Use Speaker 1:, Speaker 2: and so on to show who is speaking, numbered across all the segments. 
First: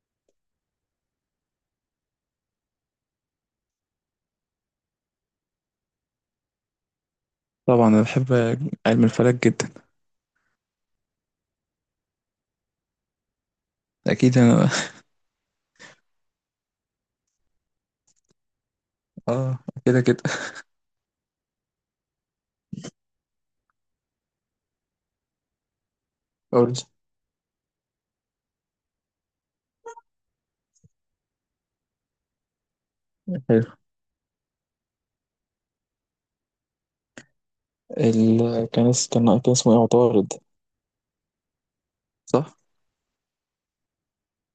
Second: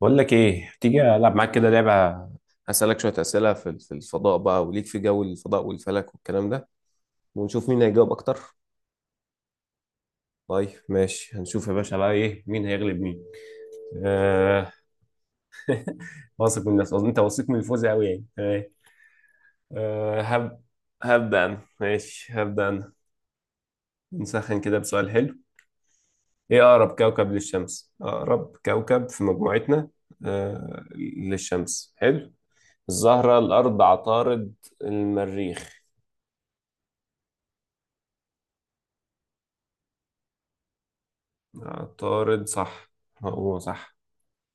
Speaker 1: بقول لك ايه، تيجي العب معاك كده لعبه. هسالك شويه اسئله في الفضاء بقى، وليك في جو الفضاء والفلك والكلام ده. ونشوف مين
Speaker 2: طبعا انا
Speaker 1: هيجاوب
Speaker 2: بحب
Speaker 1: اكتر.
Speaker 2: علم الفلك جدا.
Speaker 1: طيب ماشي، هنشوف يا باشا بقى ايه، مين هيغلب مين.
Speaker 2: اكيد انا.
Speaker 1: آه. واثق من الناس، انت واثق من الفوز قوي يعني.
Speaker 2: اه. كده
Speaker 1: آه،
Speaker 2: كده.
Speaker 1: هب هبدا انا، ماشي هبدا انا. نسخن كده بسؤال حلو. ايه
Speaker 2: قول
Speaker 1: اقرب كوكب للشمس، اقرب كوكب في مجموعتنا؟ آه للشمس، حلو. الزهره،
Speaker 2: حلو.
Speaker 1: الارض، عطارد، المريخ.
Speaker 2: كان اسمه ايه؟ عطارد.
Speaker 1: عطارد
Speaker 2: صح.
Speaker 1: صح. هو صح.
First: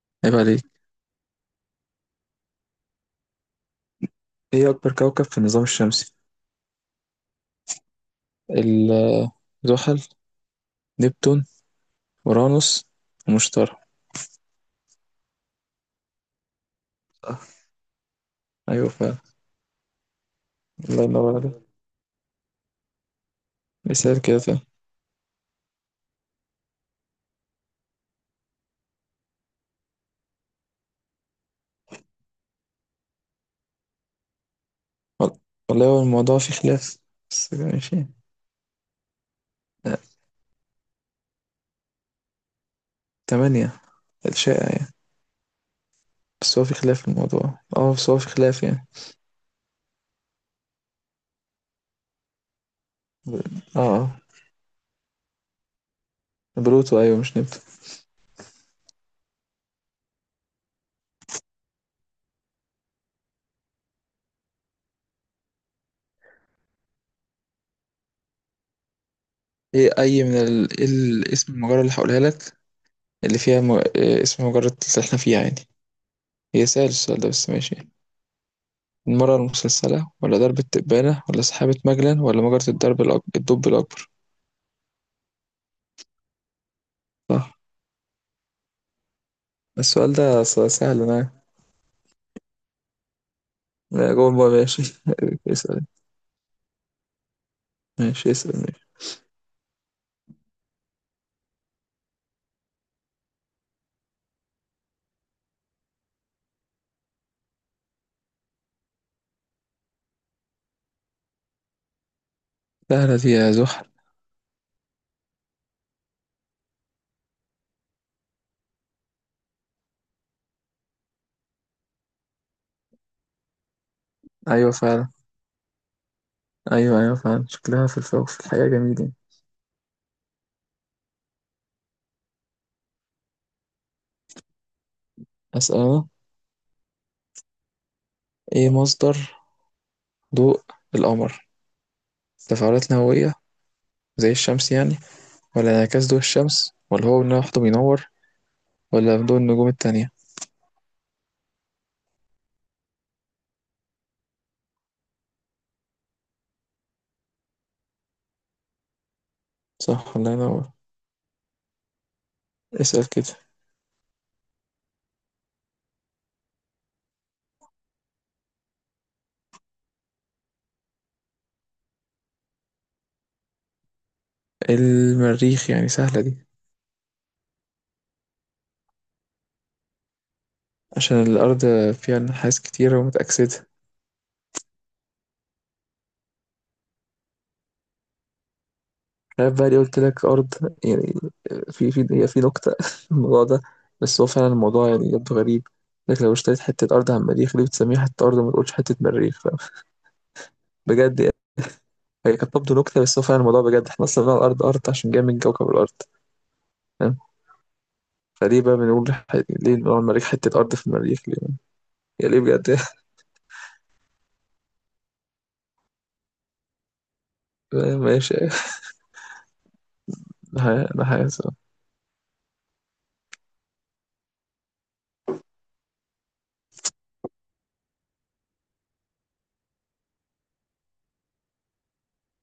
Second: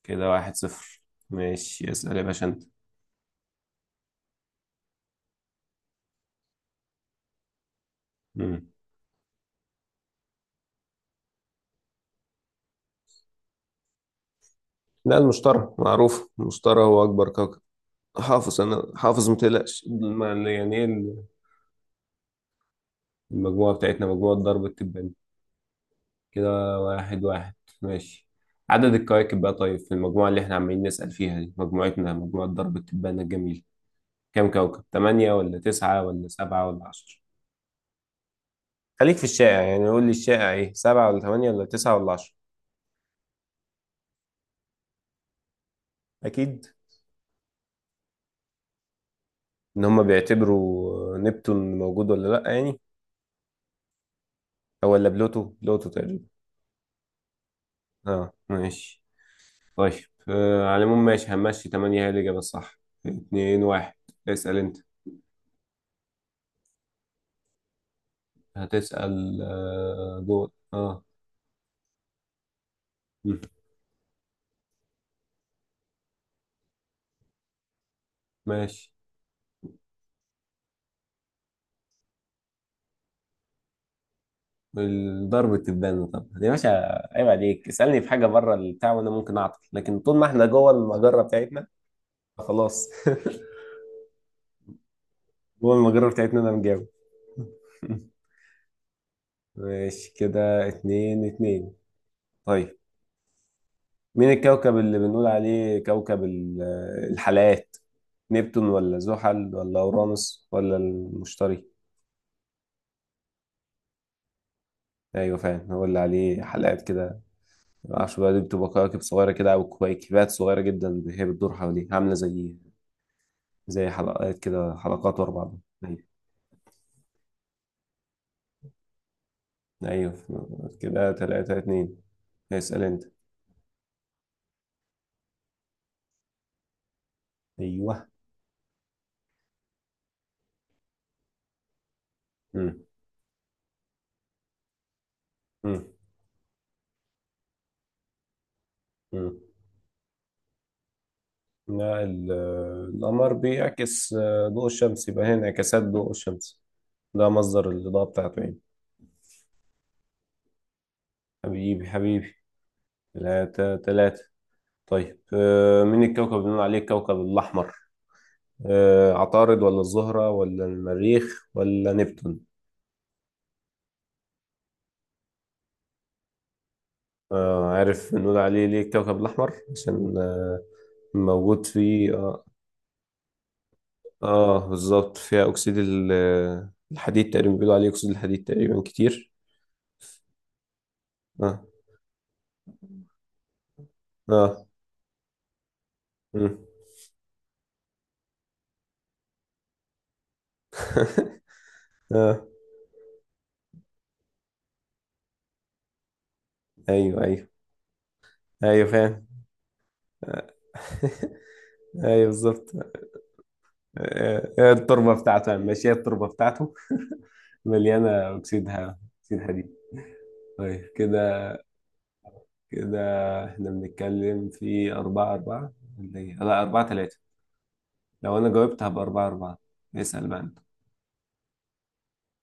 Speaker 1: كده
Speaker 2: عيب
Speaker 1: واحد
Speaker 2: عليك.
Speaker 1: صفر. ماشي اسأل يا باشا انت.
Speaker 2: ايه اكبر كوكب في النظام الشمسي؟
Speaker 1: مم.
Speaker 2: ال- زحل، نبتون، اورانوس، ومشتري.
Speaker 1: لا، المشتري معروف، المشتري هو أكبر
Speaker 2: آه،
Speaker 1: كوكب. حافظ،
Speaker 2: ايوه
Speaker 1: أنا
Speaker 2: فعلا.
Speaker 1: حافظ متقلقش، يعني إيه
Speaker 2: الله
Speaker 1: ال-
Speaker 2: ينور عليك.
Speaker 1: المجموعة بتاعتنا
Speaker 2: مثال
Speaker 1: مجموعة
Speaker 2: كده فعلا.
Speaker 1: ضرب التبان. كده واحد واحد. ماشي. عدد الكواكب بقى، طيب في المجموعة اللي احنا عمالين نسأل فيها دي، مجموعتنا مجموعة ضرب التبان الجميل، كام كوكب؟ تمانية
Speaker 2: وال-
Speaker 1: ولا
Speaker 2: والله هو
Speaker 1: تسعة ولا
Speaker 2: الموضوع فيه
Speaker 1: سبعة ولا
Speaker 2: خلاف،
Speaker 1: عشرة؟
Speaker 2: بس ماشي.
Speaker 1: خليك في الشائع يعني،
Speaker 2: آه،
Speaker 1: قول لي الشائع ايه، سبعة ولا تمانية ولا تسعة ولا عشرة؟
Speaker 2: تمانية الشائع يعني. بس هو
Speaker 1: أكيد.
Speaker 2: في خلاف في الموضوع. اه بس هو في خلاف يعني.
Speaker 1: ان هم بيعتبروا نبتون موجود ولا لا يعني.
Speaker 2: اه اه.
Speaker 1: او ولا بلوتو، بلوتو تقريبا.
Speaker 2: بلوتو ايوه، مش نبتون.
Speaker 1: اه ماشي. طيب، على العموم ماشي، همشي 8 هي الإجابة الصح. 2 1. اسأل انت. هتسأل
Speaker 2: ايه اي من
Speaker 1: دول
Speaker 2: إيه
Speaker 1: اه
Speaker 2: اسم المجرة اللي هقولها لك، اللي
Speaker 1: مم.
Speaker 2: فيها إيه اسم المجرة اللي احنا فيها يعني. هي سهل السؤال ده، بس ماشي.
Speaker 1: ماشي.
Speaker 2: المرة المسلسلة، ولا درب التبانة، ولا سحابة مجلن، ولا مجرة الدب الأكبر؟
Speaker 1: الضرب التبان، طب يا باشا، عيب
Speaker 2: صح.
Speaker 1: عليك. اسألني في حاجة بره البتاع وانا ممكن اعطل، لكن
Speaker 2: السؤال
Speaker 1: طول ما
Speaker 2: ده
Speaker 1: احنا جوه
Speaker 2: سهل
Speaker 1: المجرة
Speaker 2: أنا.
Speaker 1: بتاعتنا. خلاص.
Speaker 2: أنا جوه الماء ماشي.
Speaker 1: جوه
Speaker 2: اسأل
Speaker 1: المجرة بتاعتنا، انا مجاوب.
Speaker 2: ماشي، اسأل ماشي.
Speaker 1: ماشي كده اتنين اتنين. طيب. مين الكوكب اللي بنقول عليه كوكب الحلقات؟ نبتون ولا زحل ولا اورانوس ولا المشتري؟
Speaker 2: سهلة دي، يا زحل.
Speaker 1: ايوه فعلا، هو اللي عليه حلقات كده. معرفش بقى، دي بتبقى كواكب صغيره كده او كويكبات صغيره جدا هي بتدور حواليه، عامله زي زي حلقات
Speaker 2: أيوة
Speaker 1: كده،
Speaker 2: فعلا.
Speaker 1: حلقات ورا بعض. ايوه.
Speaker 2: أيوة أيوة فعلا، شكلها في الفوق في الحقيقة جميل يعني.
Speaker 1: ايوه كده تلاتة اتنين. اسأل انت.
Speaker 2: أسأل أنا.
Speaker 1: ايوه.
Speaker 2: إيه مصدر ضوء القمر؟
Speaker 1: مم.
Speaker 2: تفاعلات نووية زي الشمس يعني، ولا
Speaker 1: مم.
Speaker 2: انعكاس ضوء الشمس، ولا هو ان لوحده بينور، ولا ضوء
Speaker 1: مم.
Speaker 2: النجوم التانية؟
Speaker 1: لا. القمر بيعكس ضوء الشمس، يبقى هنا انعكاسات ضوء الشمس. ده مصدر الإضاءة بتاعته يعني.
Speaker 2: صح، الله ينور.
Speaker 1: حبيبي حبيبي.
Speaker 2: اسأل كده.
Speaker 1: ثلاثة ثلاثة. طيب، مين الكوكب اللي بنقول عليه الكوكب الأحمر؟ عطارد ولا الزهرة ولا المريخ ولا نبتون؟
Speaker 2: إيه، المريخ يعني سهلة دي.
Speaker 1: عارف بنقول عليه ليه الكوكب الأحمر؟ عشان
Speaker 2: عشان
Speaker 1: موجود
Speaker 2: الأرض
Speaker 1: فيه
Speaker 2: فيها
Speaker 1: آه,
Speaker 2: نحاس كتير ومتأكسدة.
Speaker 1: آه بالظبط، فيها أكسيد الحديد تقريبا، بيقولوا عليه أكسيد الحديد تقريبا كتير.
Speaker 2: عارف بقى اللي قلت لك أرض يعني،
Speaker 1: آه.
Speaker 2: في نكتة في الموضوع ده، بس هو فعلا
Speaker 1: آه.
Speaker 2: الموضوع يعني يبدو غريب. لك لو
Speaker 1: مم.
Speaker 2: اشتريت حتة أرض على المريخ، ليه بتسميها حتة أرض وما تقولش حتة مريخ؟ فاهم؟ بجد يعني. هي
Speaker 1: آه.
Speaker 2: كانت تبدو نكتة، بس هو فعلا الموضوع بجد، احنا أصلا بنقول الأرض أرض عشان جاية من كوكب الأرض، فاهم؟
Speaker 1: أيوه أيوه.
Speaker 2: فليه بقى
Speaker 1: أيوه
Speaker 2: بنقول
Speaker 1: فاهم.
Speaker 2: ليه بنقول على المريخ
Speaker 1: آه،
Speaker 2: حتة أرض في المريخ؟
Speaker 1: أيوه
Speaker 2: يا ليه
Speaker 1: بالظبط.
Speaker 2: بجد.
Speaker 1: التربة بتاعته يعني. ماشي، هي التربة بتاعته مليانة
Speaker 2: ماشي.
Speaker 1: أكسيد أكسيد حديد. طيب
Speaker 2: انا عايز.
Speaker 1: كده، كده احنا بنتكلم في أربعة أربعة ولا إيه؟ لا، أربعة تلاتة. لو أنا جاوبت هبقى أربعة أربعة. اسأل بقى أنت.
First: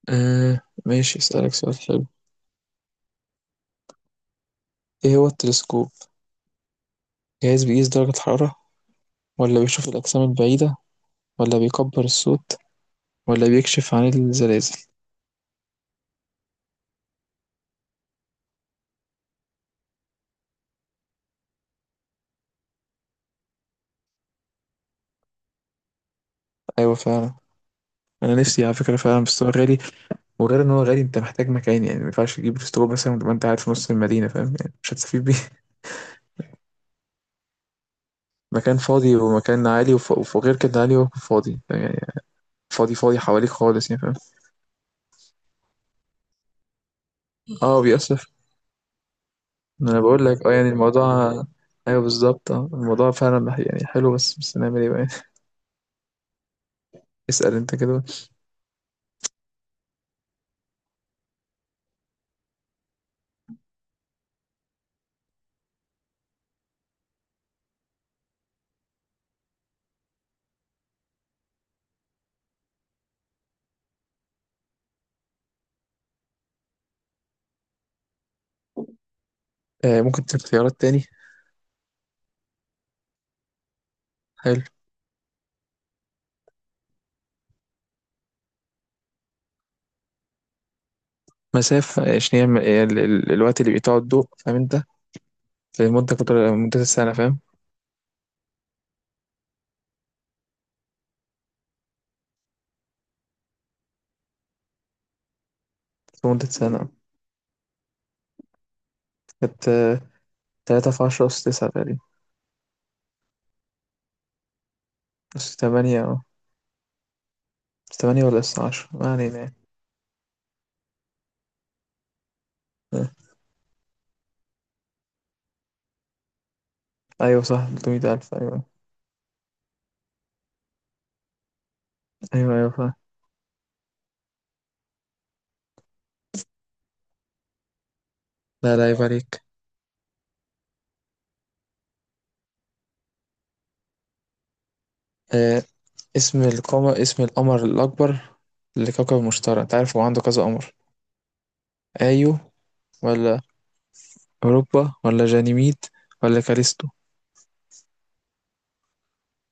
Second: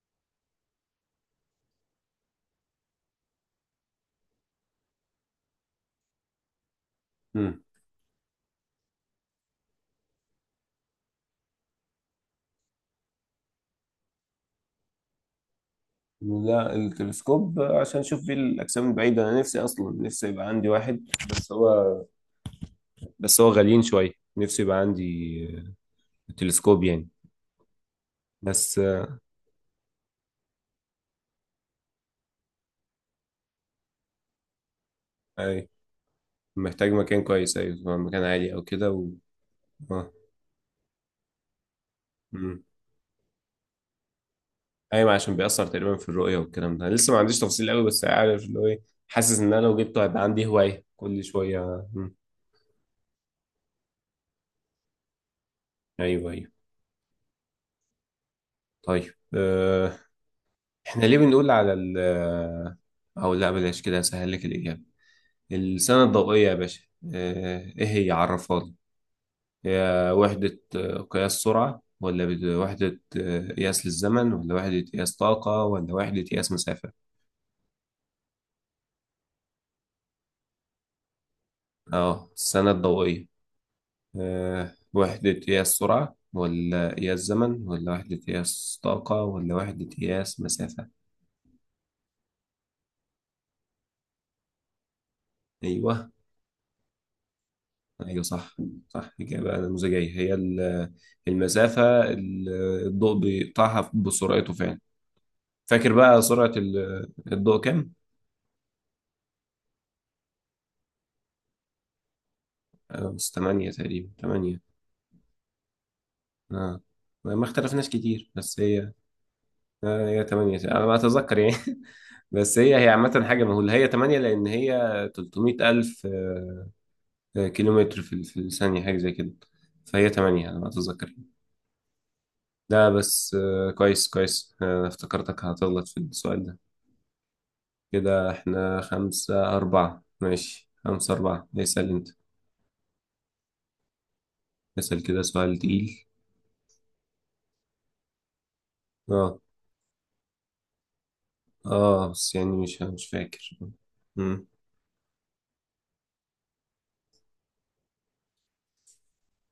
Speaker 2: آه ماشي، اسألك سؤال حلو. ايه هو التلسكوب؟
Speaker 1: مم.
Speaker 2: جهاز بيقيس درجة الحرارة، ولا بيشوف الأجسام البعيدة، ولا بيكبر الصوت، ولا بيكشف عن الزلازل؟
Speaker 1: لا، التلسكوب عشان أشوف بيه الأجسام البعيدة. أنا نفسي أصلا، نفسي يبقى عندي واحد، بس هو بس هو غاليين شوية. نفسي يبقى عندي تلسكوب
Speaker 2: أيوة
Speaker 1: يعني.
Speaker 2: فعلا. أنا نفسي على
Speaker 1: بس
Speaker 2: فكرة فعلا، بس هو غالي. وغير إن هو غالي، أنت محتاج مكان يعني. ما ينفعش تجيب تلسكوب مثلا وتبقى أنت قاعد في نص المدينة، فاهم يعني؟ مش هتستفيد بيه.
Speaker 1: أي، محتاج مكان كويس، أيوة مكان عالي أو
Speaker 2: مكان
Speaker 1: كده، و...
Speaker 2: فاضي ومكان عالي، وغير كده عالي وفاضي يعني.
Speaker 1: آه.
Speaker 2: فاضي فاضي حواليك خالص يعني، فاهم؟
Speaker 1: ايوه عشان بيأثر تقريبا في الرؤية والكلام ده. أنا لسه ما عنديش تفصيل
Speaker 2: اه
Speaker 1: قوي بس
Speaker 2: بيأثر.
Speaker 1: عارف اللي هو ايه. حاسس ان انا لو
Speaker 2: ما انا
Speaker 1: جبته هيبقى
Speaker 2: بقول
Speaker 1: عندي
Speaker 2: لك اه يعني
Speaker 1: هواية كل
Speaker 2: الموضوع.
Speaker 1: شوية
Speaker 2: ايوه
Speaker 1: مم.
Speaker 2: بالظبط، اه الموضوع فعلا يعني حلو، بس نعمل ايه بقى.
Speaker 1: ايوه ايوه.
Speaker 2: اسأل انت كده.
Speaker 1: طيب احنا ليه بنقول على ال آه، او لا، بلاش كده هسهل لك الإجابة. السنة الضوئية يا باشا، ايه هي، عرفها لي. هي وحدة قياس سرعة، ولا وحدة قياس للزمن، ولا وحدة قياس طاقة، ولا وحدة قياس مسافة؟
Speaker 2: آه ممكن تديك خيارات تاني.
Speaker 1: اه السنة الضوئية،
Speaker 2: حلو،
Speaker 1: وحدة قياس سرعة ولا قياس زمن ولا وحدة قياس طاقة ولا وحدة قياس مسافة.
Speaker 2: مسافة، عشان هي هي الوقت اللي بيقطعه الضوء، فاهم انت؟ في
Speaker 1: أيوه.
Speaker 2: مدة قطر مدة السنة، فاهم؟
Speaker 1: أيوه صح. صح، إجابة نموذجية. هي المسافة ال- الضوء بيقطعها بسرعته فعلا. فاكر بقى
Speaker 2: في مدة
Speaker 1: سرعة
Speaker 2: سنة.
Speaker 1: الضوء كام؟
Speaker 2: كانت تلاتة في عشرة أس تسعة تقريبا.
Speaker 1: بس تمانية تقريبا، تمانية.
Speaker 2: أس تمانية اه.
Speaker 1: آه. ما اختلفناش
Speaker 2: أس تمانية
Speaker 1: كتير،
Speaker 2: ولا
Speaker 1: بس
Speaker 2: أس عشرة،
Speaker 1: هي.
Speaker 2: ما علينا يعني.
Speaker 1: آه. هي تمانية، أنا ما أتذكر يعني. بس هي
Speaker 2: آه.
Speaker 1: عامة، حاجة مهولة، هي تمانية، لأن هي 300,000
Speaker 2: أيوة صح،
Speaker 1: كيلومتر
Speaker 2: تلتمية
Speaker 1: في
Speaker 2: ألف،
Speaker 1: في
Speaker 2: أيوة.
Speaker 1: الثانية، حاجة زي كده. فهي تمانية على ما أتذكر.
Speaker 2: أيوة أيوة
Speaker 1: ده
Speaker 2: فاهم.
Speaker 1: بس كويس كويس. افتكرتك هتغلط في السؤال ده. كده
Speaker 2: لا
Speaker 1: احنا
Speaker 2: لا، عيب عليك.
Speaker 1: خمسة أربعة، ماشي خمسة أربعة، اسأل أنت. اسأل كده سؤال
Speaker 2: آه،
Speaker 1: تقيل.
Speaker 2: اسم القمر، اسم القمر الأكبر لكوكب
Speaker 1: اه.
Speaker 2: المشتري. أنت عارف هو عنده كذا قمر.
Speaker 1: اه بس
Speaker 2: ايو
Speaker 1: يعني مش
Speaker 2: ولا
Speaker 1: فاكر. مم.
Speaker 2: اوروبا، ولا جانيميد، ولا كاليستو؟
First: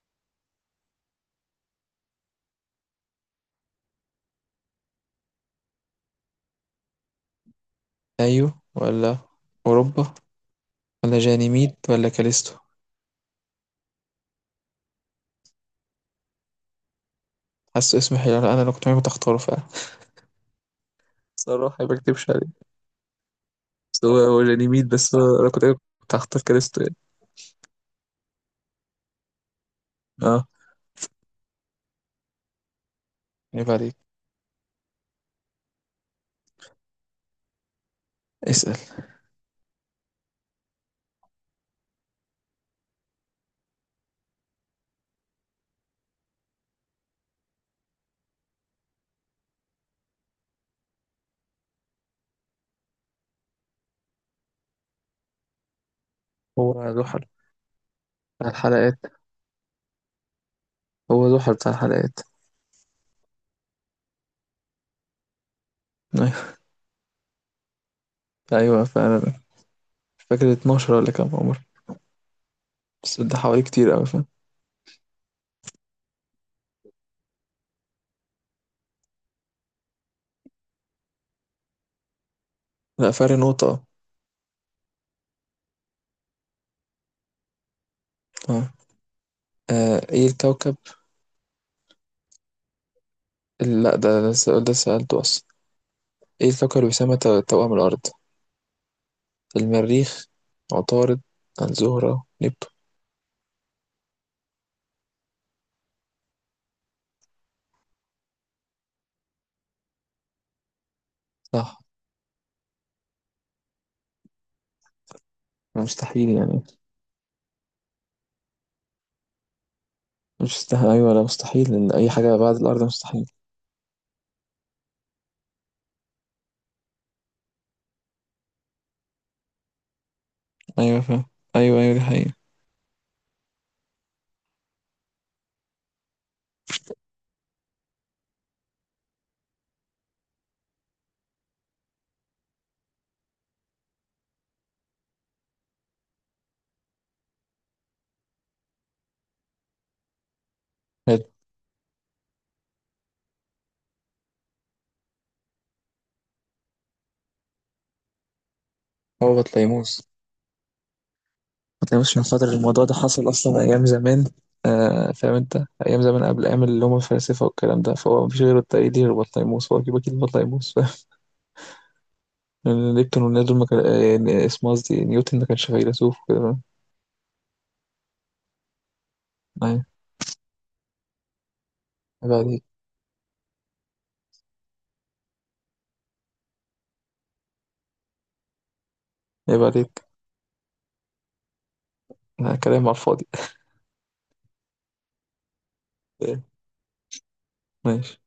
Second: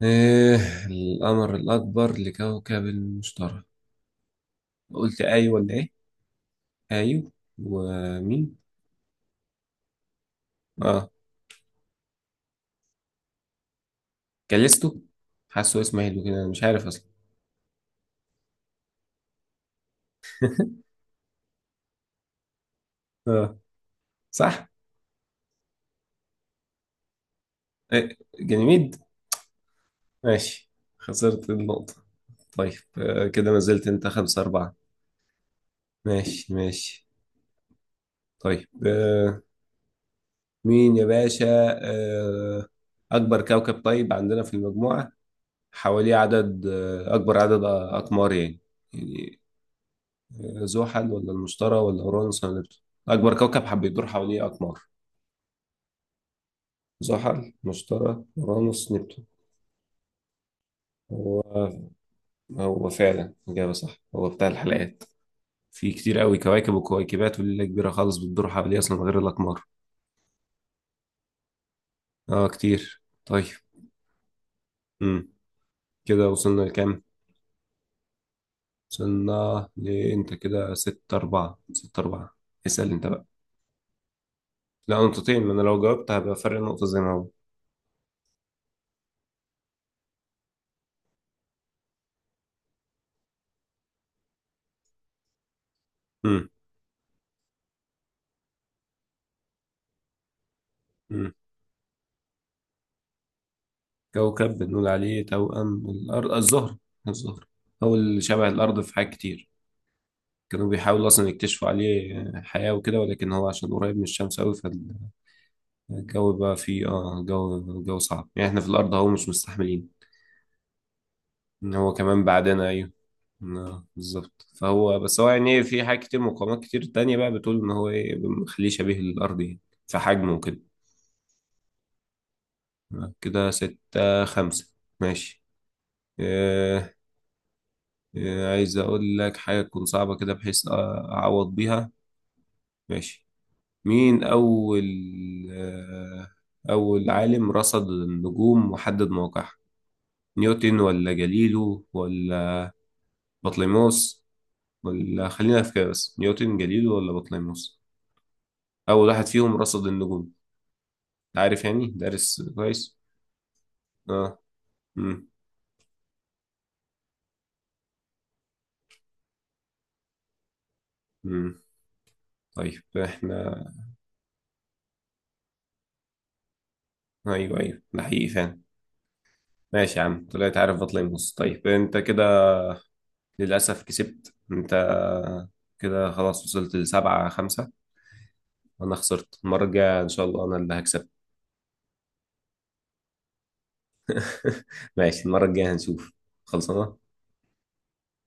Speaker 1: ايه القمر الأكبر لكوكب المشتري؟ قلت أي ولا إيه؟ أيو. ومين؟
Speaker 2: ايو ولا اوروبا،
Speaker 1: اه.
Speaker 2: ولا جانيميد، ولا كاليستو؟
Speaker 1: كاليستو. حاسه اسمه حلو كده، أنا مش عارف أصلا.
Speaker 2: حاسه اسم حلو، انا لو كنت معاك كنت هختاره فعلا. صراحة ما بكتبش عليه،
Speaker 1: اه.
Speaker 2: بس هو
Speaker 1: صح؟
Speaker 2: جانيميد، بس هو انا كنت كنت هختار كاليستو يعني.
Speaker 1: إيه، جميد.
Speaker 2: اه
Speaker 1: ماشي، خسرت النقطة. طيب، كده ما
Speaker 2: يبقى
Speaker 1: زلت
Speaker 2: عليك.
Speaker 1: انت خمسة أربعة. ماشي ماشي. طيب
Speaker 2: اسأل.
Speaker 1: مين يا باشا، آه، أكبر كوكب طيب عندنا في المجموعة حواليه عدد أكبر عدد أقمار يعني، يعني زحل ولا المشتري ولا أورانوس ولا نبتون؟ أكبر كوكب حب يدور حواليه أقمار،
Speaker 2: هو ذو حل
Speaker 1: زحل، مشتري،
Speaker 2: بتاع
Speaker 1: أورانوس،
Speaker 2: الحلقات.
Speaker 1: نبتون.
Speaker 2: هو ذو حل
Speaker 1: هو.
Speaker 2: بتاع الحلقات.
Speaker 1: هو فعلا إجابة صح، هو بتاع الحلقات. في كتير قوي
Speaker 2: ايوه.
Speaker 1: كواكب وكويكبات وليلة كبيرة خالص بتدور حواليها
Speaker 2: أيوة
Speaker 1: أصلا غير
Speaker 2: فعلا.
Speaker 1: الأقمار.
Speaker 2: مش فاكر 12 ولا كام عمر،
Speaker 1: اه كتير
Speaker 2: بس ده
Speaker 1: طيب.
Speaker 2: حوالي كتير اوي، فاهم؟
Speaker 1: امم. كده وصلنا لكام؟ وصلنا لأنت كده ستة أربعة. ستة أربعة، اسأل أنت
Speaker 2: لا
Speaker 1: بقى.
Speaker 2: فرق نقطة.
Speaker 1: لا نقطتين، ما أنا لو جاوبت هبقى فرق نقطة زي ما هو.
Speaker 2: اه آه، ايه الكوكب لا ده ده السؤال ده سألته اصلا.
Speaker 1: امم.
Speaker 2: إيه الكوكب اللي بيسمى توأم الأرض؟ المريخ، عطارد،
Speaker 1: امم.
Speaker 2: الزهرة، نبتون؟
Speaker 1: كوكب بنقول عليه توأم الأرض، الزهر. الزهر هو اللي شبه الأرض في حاجات كتير. كانوا بيحاولوا أصلا يكتشفوا
Speaker 2: صح،
Speaker 1: عليه حياة وكده، ولكن هو عشان قريب من الشمس أوي.
Speaker 2: مستحيل
Speaker 1: فالجو بقى
Speaker 2: يعني.
Speaker 1: فيه اه، جو صعب يعني، احنا في الأرض أهو مش مستحملين.
Speaker 2: مش مستحيل، أيوة، لا مستحيل،
Speaker 1: إن
Speaker 2: لأن
Speaker 1: هو
Speaker 2: أي
Speaker 1: كمان
Speaker 2: حاجة بعد
Speaker 1: بعدنا،
Speaker 2: الأرض
Speaker 1: ايوه.
Speaker 2: مستحيل.
Speaker 1: بالظبط. فهو، بس هو يعني إيه، في حاجات كتير، مقومات كتير تانية بقى بتقول ان هو ايه مخليه شبيه للارض يعني، في حجمه وكده.
Speaker 2: أيوة فاهم. أيوة أيوة دي حقيقة.
Speaker 1: كده ستة خمسة. ماشي. آه. آه، عايز اقول لك حاجة تكون صعبة كده بحيث اعوض بيها. ماشي. مين اول، آه اول عالم رصد النجوم وحدد موقعها؟ نيوتن ولا
Speaker 2: حلو.
Speaker 1: جاليلو ولا بطليموس، ولا خلينا في كده بس، نيوتن جاليلو ولا بطليموس، أول واحد
Speaker 2: هو
Speaker 1: فيهم رصد
Speaker 2: بطليموس.
Speaker 1: النجوم؟ عارف يعني،
Speaker 2: بطليموس عشان
Speaker 1: دارس
Speaker 2: خاطر الموضوع ده
Speaker 1: كويس.
Speaker 2: حصل أصلا أيام
Speaker 1: اه.
Speaker 2: زمان. آه
Speaker 1: امم.
Speaker 2: فاهم أنت، أيام زمان قبل أيام اللي هم الفلاسفة والكلام ده، فهو مفيش غيره الطريق دي غير بطليموس، هو أكيد أكيد بطليموس. فاهم؟
Speaker 1: امم. طيب
Speaker 2: لأن نبتون والناس دول
Speaker 1: احنا.
Speaker 2: ما كان، اسمه قصدي نيوتن، ما كانش فيلسوف وكده، فاهم؟
Speaker 1: ايوه ايوه، ده حقيقي فعلا.
Speaker 2: أيوة.
Speaker 1: ماشي يا عم طلعت، عارف بطل يبص. طيب انت كده
Speaker 2: عيب عليك.
Speaker 1: للأسف كسبت انت. كده خلاص، وصلت لسبعة خمسة. وأنا خسرت،
Speaker 2: عيب
Speaker 1: المرة الجاية
Speaker 2: عليك.
Speaker 1: إن شاء الله أنا اللي هكسب.
Speaker 2: لا، كلام على الفاضي.
Speaker 1: ماشي، المرة الجاية هنشوف.
Speaker 2: إيه،
Speaker 1: خلصنا.
Speaker 2: ماشي.